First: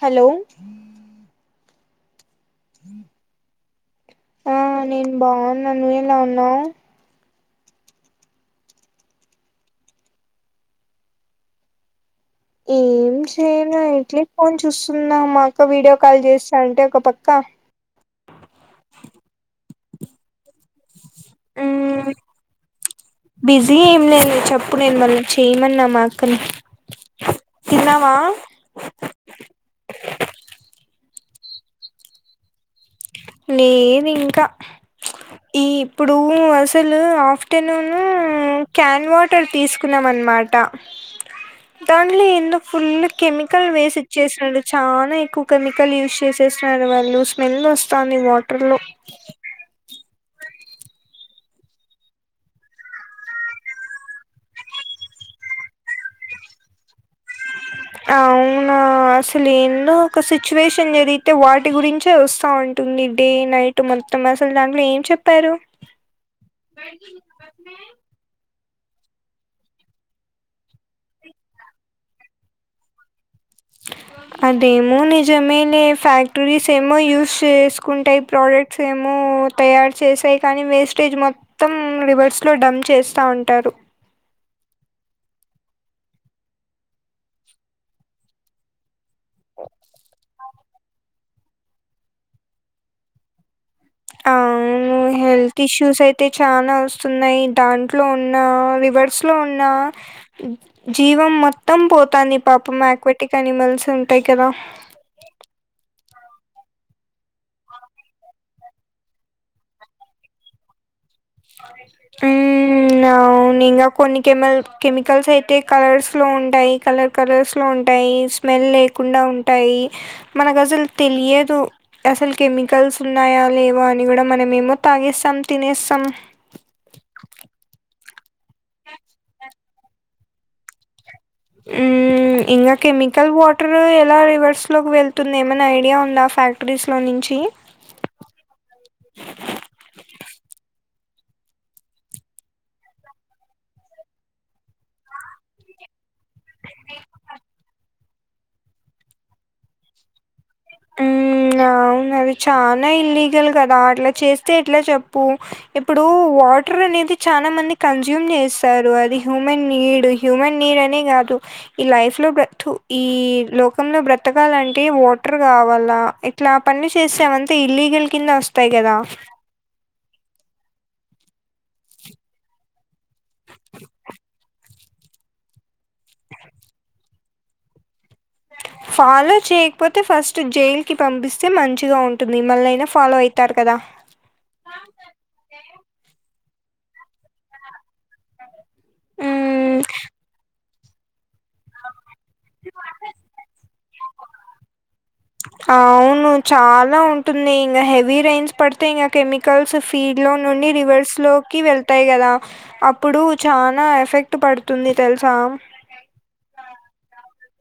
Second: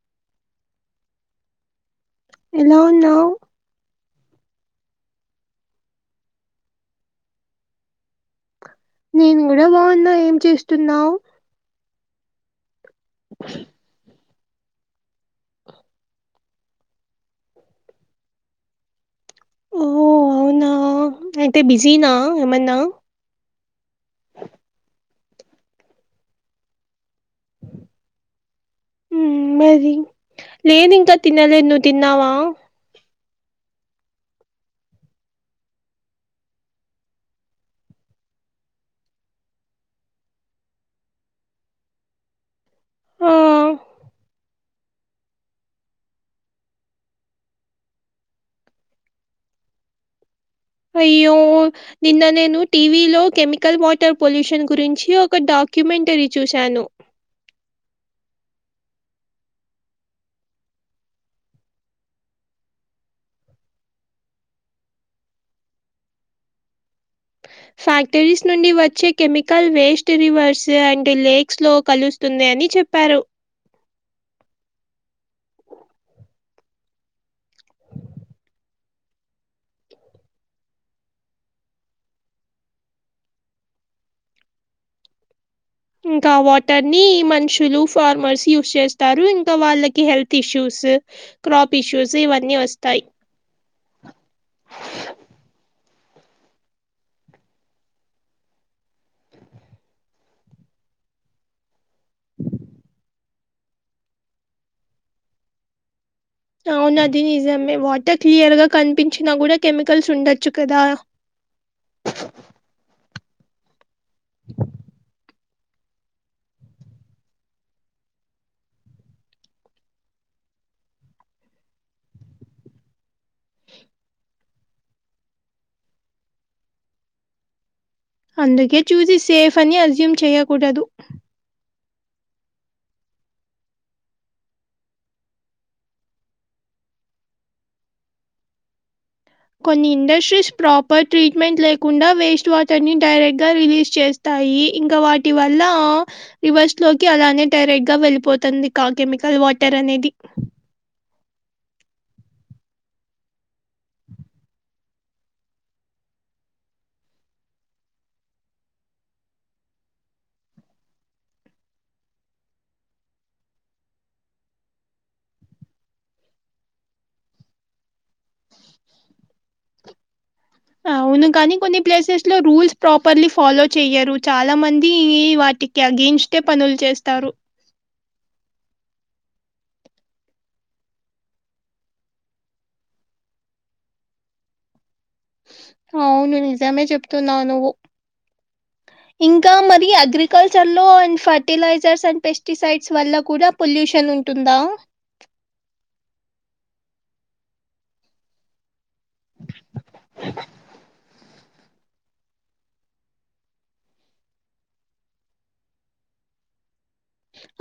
Hello ఎలా ఉన్నావు? ఆ నేను బావున్నా నువ్వెలా ఉన్నావు? నేను కూడా బావున్నా, ఏం చేస్తున్నావు? ఏం చేయను ఇట్లే ఫోన్ చూస్తున్నా మా అక్క వీడియో కాల్ చేస్తా అంటే ఒక పక్క అంటే మ్ బిజీనా ఏమన్నా? బిజీ ఏం లేదు చెప్పు నేను మళ్ళీ చేయమన్న మాక్కని తిన్నావా? ఉ మరి లేేనింకా తినలే నువ్ తిన్నావా? లేదింకా ఈ ఇప్పుడు అసలు ఆఫ్టర్నూన్ క్యాన్ వా ట్ తీసుకున్నాం అనమాట దానిలో ఎందు ఫుల్ ఆ! కెమికల్ వేసి ఇచ్చేసాడు. చానా ఎక్కువ కెమికల్ యూస్ చేసేస్తున్నాడు వాళ్ళు స్మెల్ వస్తాంది వాటర్ లో అయ్యో నిన్న నేను టీవీ లో కెమికల్ వాటర్ పొల్యూషన్ గురించి ఒక డాక్యుమెంటరీ చూశాను. అవునా అసలేన్న ఒక సిచ్యువేషన్ జరిగితే వాటి గురించే వస్తా ఉం టుంది డే నైట్ మొత్తం అసలు దాంట్లో ఏం చెప్పారు? వస్సే ఫ్యాక్టరీస్ నుండి వచ్చే కెమికల్ వేస్ట్ రివర్స్ అండ్ లేక్స్లో కలుస్తుంది అని చెప్పారు. అదేమో నిజమేనే ఫ్యాక్టరీస్ ఏమో యూస్ చేసుకుంటాయి ప్రోడక్ట్ సేము తయారు చేసాయి కానీ వేస్టేజ్ మొ మొత్తం రివర్స్ లో డంమ్ప్ చేస్తా ఉంటారు. ఇంకా వాటర్ ని మనుషులు ఫార్మర్స్ యూస్ చే తారు ఇంకా వాళ్ళకి హెల్త్ ఇష్యూస్, క్రాప్ ఇష్యూస్ ఇవన్నీ వస్తాయి. అవును. హెల్త్ ఇష్యూస్ అయితే చాలా వస్తున్నాయి దాంట్లో ఉన్న రివర్స్ లో ఉన్నా. జీవం మొత్తం పోతాంది పాప యాక్వటిక్ అనిమల్స్ ఉంటాయి కదా. అవునది నిజమే వాటర్ క్లియర్ గా కనిపించినా కూడా కెమికల్స్ ఉండొచ్చు కదా. హ నవును ఇంగా కొన్ని కెమల్ కెమికల్స్ అయితే. కలర్స్ లో ఉంటాయి కలర్ కలర్స్ లో ఉంటాయి స్మెల్ లేకుండా ఉంటాయి. మనకు అసలుతెలియదు. అసలు కెమికల్స్ ఉన్నాయా లేవా అని కూడా మనమ ఏమో తాగేస్తాం తినేస్తాం. అందుకే చూసి సేఫ్ అని అజ్యూమ్ చెయకూడదు. ఆ. ఇంకా కెమికల్ వాటర్ ఎలా రివర్స్లోకి వెళ్తుంది ఏమనా ఐడియా ఉందా ఫ్యాక్టరీస్లో నుంచి. కొన్ని ఇండస్ట్రీస్ ప్రాపర్ ట్రీట్మెంట్ లేకుండా వేస్ట్ వాటర్ ని డైరెక్ట్ గా రిలీజ్ చేస్త. వస్తాయి ఇంకా వాటి వల్ల. రివర్స్ లోకి అలానే డైరెక్ట్ గా వెళ్ళిపోతుంది కా కెమికల్ వాటర్ అనేది. ఉ అవున అది చనా ఇల్లీగల్ కదా అట్లా చేస్తే ఎట్లా చెప్పు. ఇప్పుడు వాటర్ అనేది చాలా మంది కన్జ్యూమ్ చేస్తారు అది హ్యూమన్ నీడ్. హ్యూమన్ నీడ్ అనే కాదు. ఈ లైఫ్ లో బ్ర ఈ లోకంలో బ్రతకాలంటే వాటర్. రావాలా ఇట్లా పని చేసేమంతా ఇల్లీగల్ కింద వస్తాయి కదా. అవును కాని కొన్ని ప్లేసెస్ లో రూల్స్ ప్రాపర్లీ ఫాలో చెయ్యరు చాలా మంది వాటి. ఎగైనిస్ట్టే పనులు చేస్తారు. స ఫాలో చేయకపోతే ఫస్ట్ జైల్కి పంపిస్తే మంచిగా ఉంటుంది మళ్ళయినా ఫాలో అవుతారు కదా. అవును నిజమే చెప్తున్నా నువ్వు. ఇంకా ఉమ్ మరి అగ్రికల్చర్ లో అండ్ ఫ. ఫర్టిలైజర్స్ అండ్ పెస్టిసైడ్స్ వల్ల కూడా పొల్యూషన్ ఉంటుందా. అవును చాలా ఉంటుంది ఇంకా హెవీ రేంజ్. పడితే ఇంకా కెమికల్స్ ఫీడ్ లో నుండి రివర్స్ లోకి వెళ్. ఎలా అప్పుడు చాలా ఎఫెక్ట్ పడుతుంది తెలుసా.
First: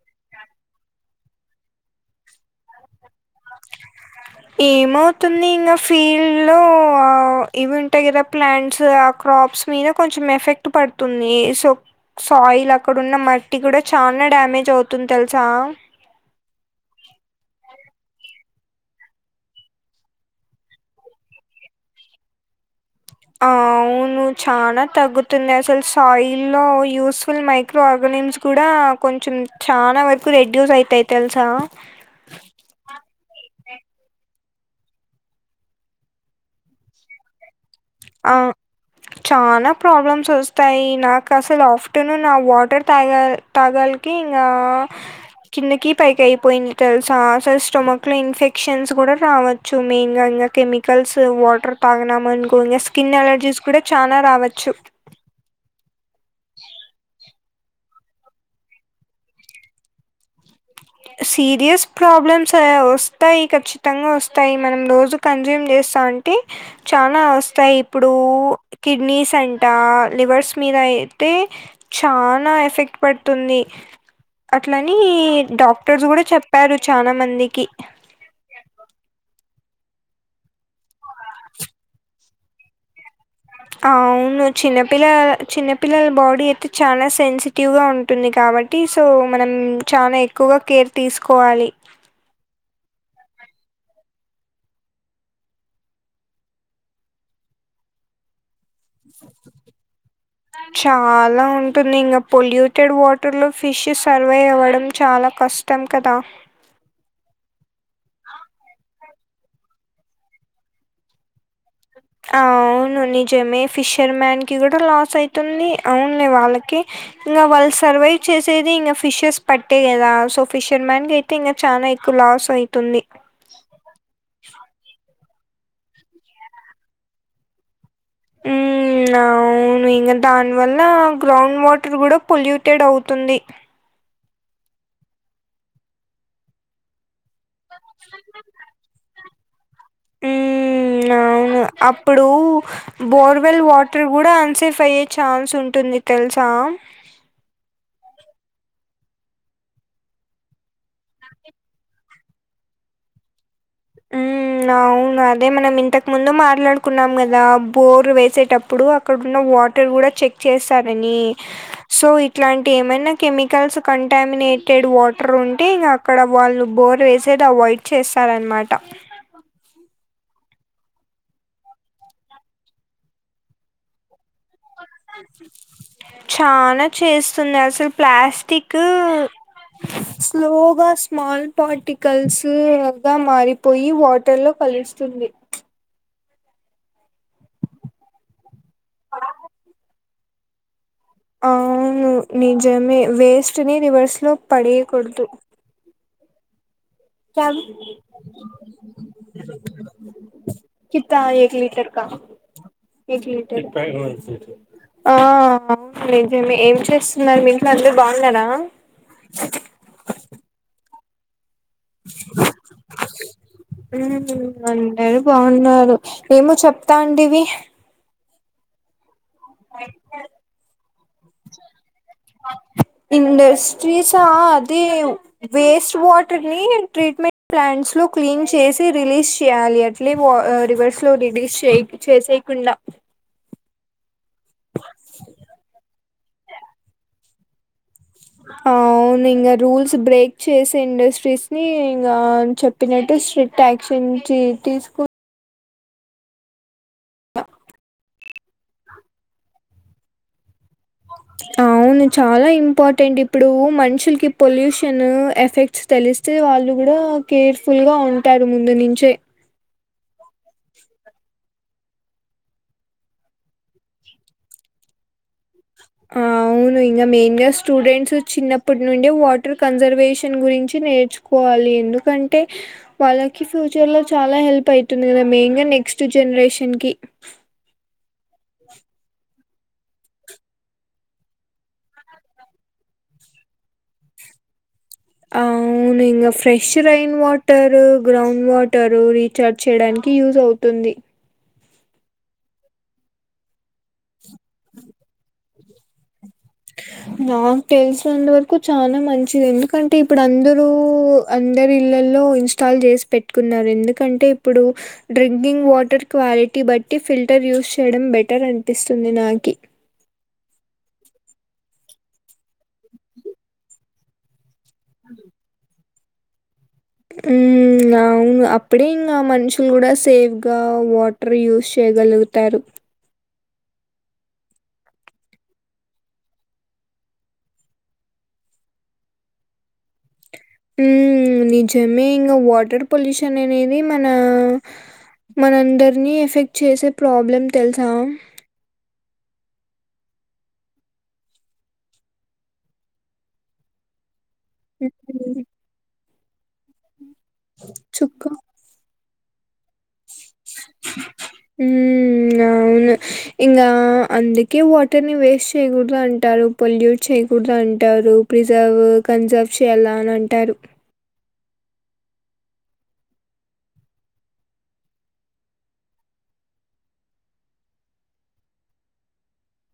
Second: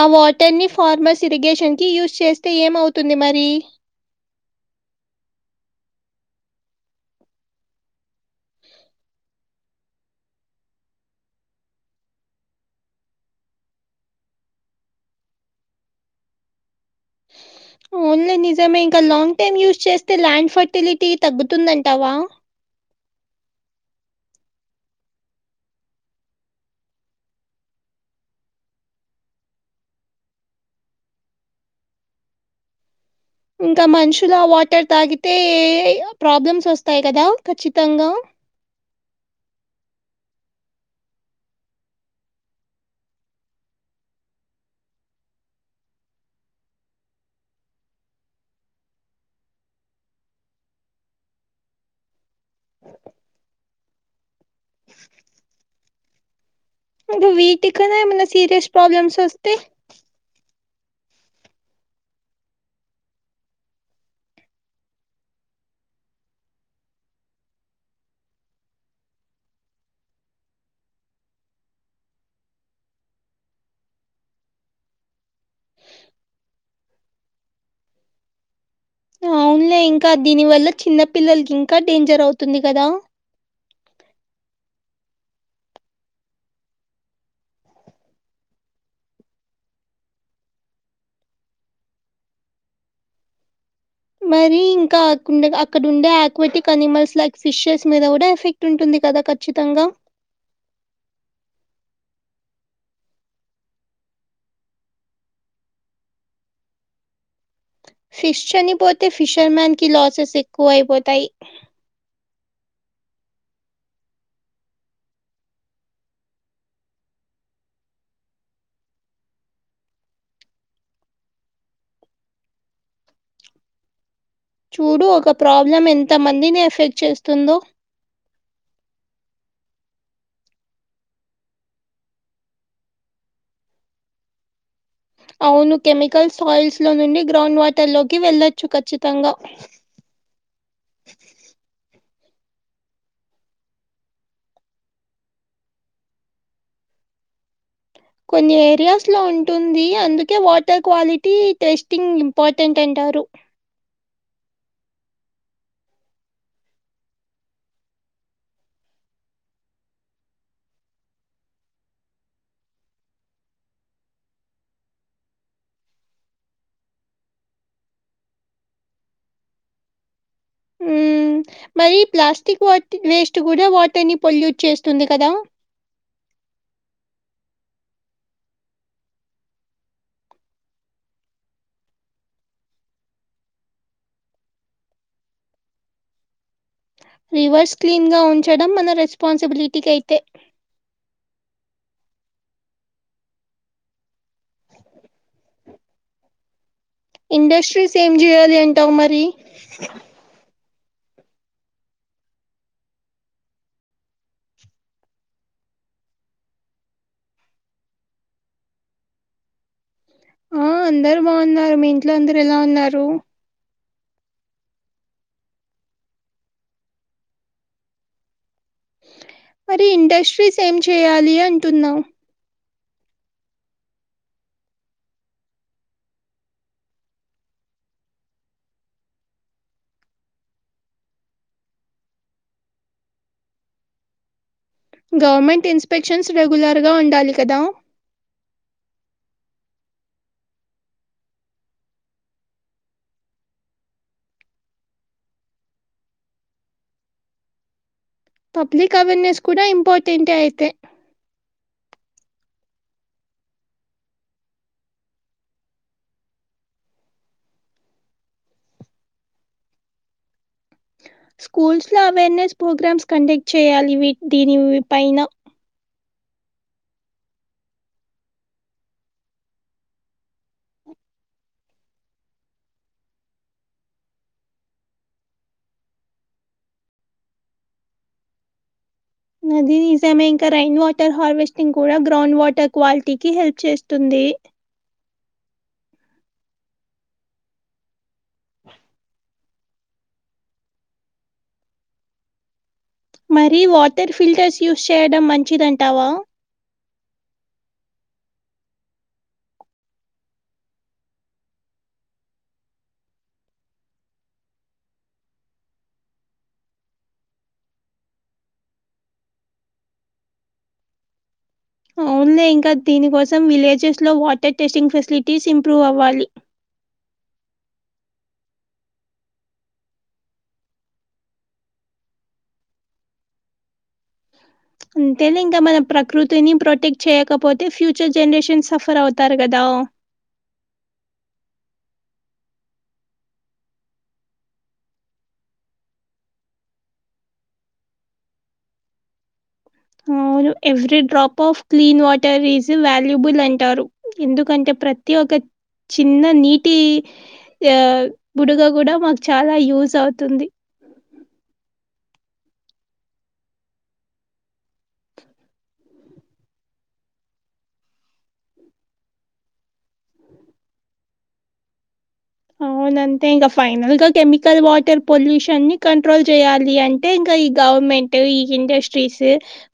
ఆ వాటర్ ని ఫార్మర్స్ ఇరిగేషన్ కి యూజ్ చేస్తే ఏమవుతుంది మరి. ఏమవుతుంది ఇంకా ఫీల్డ్ లో ఇవి ఉంటాయి కదా ప్లాంట్స్ ఆ క్రాప్స్. మీద కొంచెం ఎఫెక్ట్ పడుతుంది సో. సాయిల్ అక్కడ ఉన్న మట్టి కూడా చానా డ్యామేజ్ అవుతుంది తెలుసా. ఓన్లీ నిజమే ఇంకా లాంగ్ టైమ్ యూస్ చేస్తే ల్యాండ్ ఫర్టిలిటీ తగ్గుతుందంటావా. అవును చానా తగ్గుతున్నాయి అసలు సాయిల్ లో యూస్ఫుల్ మై. ఆర్గనిమ్స్ కూడా కొంచం చాలా వైపు రెడ్యూస్ అయితాయి తెలుసా. ఇంకా మనుషుల వాటర్ తాగితే ప్రాబ్లమ్స్ వస్తాయి కదా ఖచ్చితంగా. ఆ. చాలా ప్రాబ్లమ్స్ వస్తాయి నాకు అసలు ఆఫ్టర్నూన్ నా వాటర్ తాగల్. తగాల్ కి ఇంగా. కిందకి పైకి అయిపోయింది తెలుసా అసలు స్టొమక్ లో ఇన్ఫెక్షన్స్ కూడా రావచ్. చు మెన్ గా ఇంకా కెమికల్స్ వాటర్ టానమ అనుకోన్ అస్. స్కిన్ ఎలర్జీస్ కూడా చానా రావచ్చు. వీటికాన్నా ఎమన సీరియస్ ప్రాబ్లమ్స్ వస్తే సీరియస్ ప్రాబ్లమ్స్ వస్తాయి ఖచ్చితంగా వస్తాయి మనం రోజు కన్జ్యూమ్ చేస్తా అంటే చాలా వస్తాయి ఇప్పుడు కిడ్నీస్ అంట లివర్స్ మీద అయితే చానా ఎఫెక్ట్ పడుతుంది అట్లని డాక్టర్స్ కూడా చెప్పారు చాలా మందికి అవునులే ఇంకా దీని వల్ల చిన్న పిల్లలకి ఇంకా డేంజర్ అవుతుంది కదా అవును చిన్నపిల్ల చిన్నపిల్లల బాడీ అయితే చాలా సెన్సి టివ్ ఉంటుంది కాబట్టి సో మనం చాలా ఎక్కువగా కేర్ తీసుకోవాలి మరి ఇంకా అక్కడ ఉండే ఆయాక్వెటిక్ అనిమల్స్ లైక్ ఫిషెస్ మీద కూడా ఎఫెక్ట్ ఉంటుంది కదా ఖచ్చితంగా చాలా ఉంటుంది ఇంకా పొల్యూటెడ్ వాటర్ లో ఫిష్ సర్వైవ్ అవ్వడం చాలా క ష్టం కదా ఫిష్ చనిపోతే ఫిషర్ మన్ కి లాసెస్ ఎక్కువ అయిపోతాయి ఆ అవును నిజమే ఫిషర్ మ్యాన్కి కూడా లాస్ అవుతుంది అవునులే వాళ్ళకి ఇంకా వాళ్ళు సర్వైవ్ చేసేది ఇంకా ఫిషర్స్ పట్టే కదా సో ఫిషర్ మ్యాన్ ఇంగా చాలా ఎక్కువ లాస్ అయితుంది చూడు ఒక ప్రాబ్లం ఎంత మందిని ఎఫెక్ట్ చేస్తుందో ఉమ్ అవును ఇంకా దానివల్ల గ్రౌండ్ వాటర్ కూడా పొల్యూటెడ్ అవుతుంది అవును కెమికల్స్ ఆయిల్స్ లో నుండి గ్రౌండ్ వాటర్ లోకి వెళ్ళొచ్చు ఖచ్చితంగా ఉమ్ అవును అప్పుడు బోర్వెల్ వాటర్ కూడా అన్సేఫ్ అయ్యే ఛాన్స్ ఉంటుంది తెలుసా కొన్ని ఏరియాస్ లో ఉంటుంది అందుకే వాటర్ క్వాలిటీ టెస్టింగ్ పోతేంటంటారు ఉమ్ అవును అదే మనం ఇంతకు ముందు మాట్లాడుకున్నాం కదా బోర్ వేసేటప్పుడు అక్కడన్న వాటర్ కూడా చెక్ చేస్తారని సో ఇట్లాంటి ఏమైనా కెమికల్స్ కంటామినేటెడ్ వాటర్ ఉంటే అక్కడ వాళ్ళు బోర్ వేసేది అవాయిడ్ చేస్తారనమాట ఉ మరి ప్లాస్టిక్ వాట వేస్ట్ కూడా వాటర్ ని పొల్యూట్ చేస్ చనా చేస్తుంది అసలు ప్లాస్టిక్ స్లోగా స్మాల్ పార్టికల్స్గా మారిపోయి వాటర్లో కలుస్తుంది రివర్స్ క్లీన్ గా ఉంచడం మన రెస్పాన్సిబిలిటీకి అయితే అవును నిజమే వేస్ట్ ని రివర్స్ లో పడేయకూడదు క్యాబ్ ఇండస్ట్రీస్ ఏం చేయాలి అంటావు మరి కిత్త ఏక్ లీటర్ కా ఏక్ లీటర్ ఆ అవును నిజమే ఏం చేస్తున్నారు మీ ఇంట్లో అందరు బాగున్నారా ఆ అందరు బాగున్నారు మీ ఇంట్లో అందరు ఎలా ఉన్నారు అంటారు బాగున్నారు ఏమో చెప్తాండివి మరి ఇండస్ట్రీస్ ఏం చేయాలి అంటున్నా ఇండస్ట్రీస్ ఆ అదే వేస్ట్ వాటర్ ని ట్రీట్మెంట్ ప్లాంట్స్ లో క్లీన్ చేసి రిలీజ్ చేయాలి ఇలీ రివర్స్ లో రిడిస్ చే చేసయకుండా గవర్నమెంట్ ఇన్స్పెక్షన్స్ రెగ్యులర్ గా ఉండాలి కదా అవును ఇంకా రూల్స్ బ్రేక్ చేసే ఇండస్ట్రీస్ని ఇంగా చెప్ [unintelligible] స్ట్రిక్ట్ క్షన్ తీసుకు పబ్లిక్ అవేర్నెస్ కూడా ఇంపార్టెంటే అయితే అవును చాలా ఇంపార్టెంట్ ఇప్పుడు మనుషులకి పొల్యూషన్ ఎఫెక్ట్స్ తెలుస్ వస్తే వాళ్ళు కూడా కేర్ఫుల్ గా ఉంటారు ముందు నించే స్కూల్స్ లో అవేర్నెస్ ప్రోగ్రామ్స్ కండక్ట్ చేయాలి దీనిపైన ఆ అవును ఇంకా మెయిన్ గా స్టూడెంట్స్ చిన్నప్పటి నుండి వాటర్ కన్జర్వేషన్ గురించి నేర్చు కోవాలి ఎందుకంటే వాళ్ళకి ఫ్యూచర్ లో చాలా హెల్ప్ అయితుంది కదా మెయిన్ గా నెక్స్ట్ జనరేషన్కి నది నిజమే ఇంకా రైయిన్ వాటర్ హార్వెస్టింగ్ కూడా గ్రౌండ్ వాటర్ క్వాలిటీకిి హెల్ప్ చేస్తుంది అవును fresh rain water ground water రీ [unintelligible] చేయడానికి యూజ్ అవుతుంది మరి వాటర్ ఫిల్టర్స్ యూస్ చేయడం మంచిదింటావా నాకు తెలిసినంత వరకు చాలా మంచిది ఎందుకంటే ఇప్పుడు అందరుూ అందరి ఇళ్లల్లో ఇ ఇస్టాల్ చేసి పెట్టుకున్నారు ఎందుకంటే ఇప్పుడు డ్రింకింగ్ వాటర్ క్వాలిటీ బట్టి ఫిల్టర్ యూస్ చేయడం బెటర్ అనిపిస్తుంది నాకి అవునులే ఇంకా దీని కోసం విలేజెస్ లో వాటర్ టెస్టింగ్ ఫెసిలిటీస్ ఇంప్రూవ్ అవ్వాలి ఉ ఇను అప్పుడే ఇంకా మనుషులు కూడా సేఫ్గా వాటర్ యూస్ చేయగలుగుతారు అంతే ఇంకా మన ప్రకృతిని ప్రొటెక్ట్ చేయకపోతే ఫ్యూచర్ జనరేషన్స్ సఫర్ అవుతారు కదా నిజమే ఇంగ వాటర్ పొల్యూషన్ అనేది మన మనందరినీ ఎఫెక్ట్ చేసే ప్రాబ్లమ్ తెలుస అవును every drop of clean water is valuable అంటారు ఎందుకంటే ప్రతి ఒక ఉమ్, చిన్న నీటి ఆ చుక్క బుడుగ కూడ మాకు చాల యూజ్ అవుతుంది ఉ అవును ఇంకా అందుకే వాటర్ ని వేస్ట్ చేయ్యకూడదు అంటారు పొల్యూట్ చేయకూడదు అంటారు ప్రిజర్వ్ కన్జర్వ్ చేయ్యాల అని అంటారు అవునంటే ఇంకా ఫైనల్ గా కెమికల్ వాటర్ పొల్యూషన్ ని కంట్రోల్ చేయాలి అం అంటే ఇంక ఈ గవర్నమెంట్ ఈ industries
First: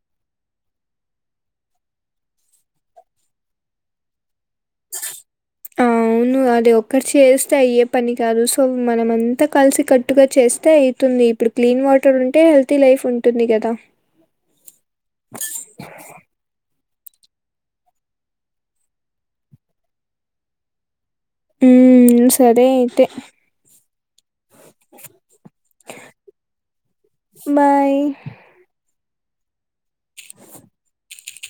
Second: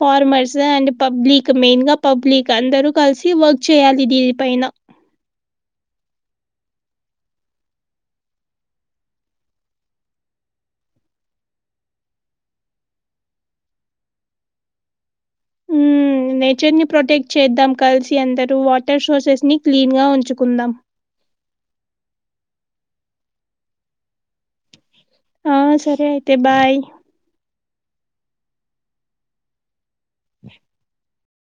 farmers and public main గా పబ్లిక్ అందరుూ కలిసి వర్క్ చేయాలి దీని పైన అవును అది ఒక్కటి చేస్తే అయ్యే పని కాదు సో మనం అంతా కలిసి కట్టుగా చేస్తే అవుతుంది ఇప్పుడు క్లీన్ వాటర్ ఉంటే హెల్తీ లైఫ్ ఉంటుంది కదా హు నేచర్ ని ప్రొటెక్ చేద్దాం కలిసి అందరూ వాటర్ సోర్సెస్ని క్లీన్గ ఉంచుకుందాం ఉ సరే అయితే ఆ సరే అయితే బాయ్ బాయ్ [inaudible]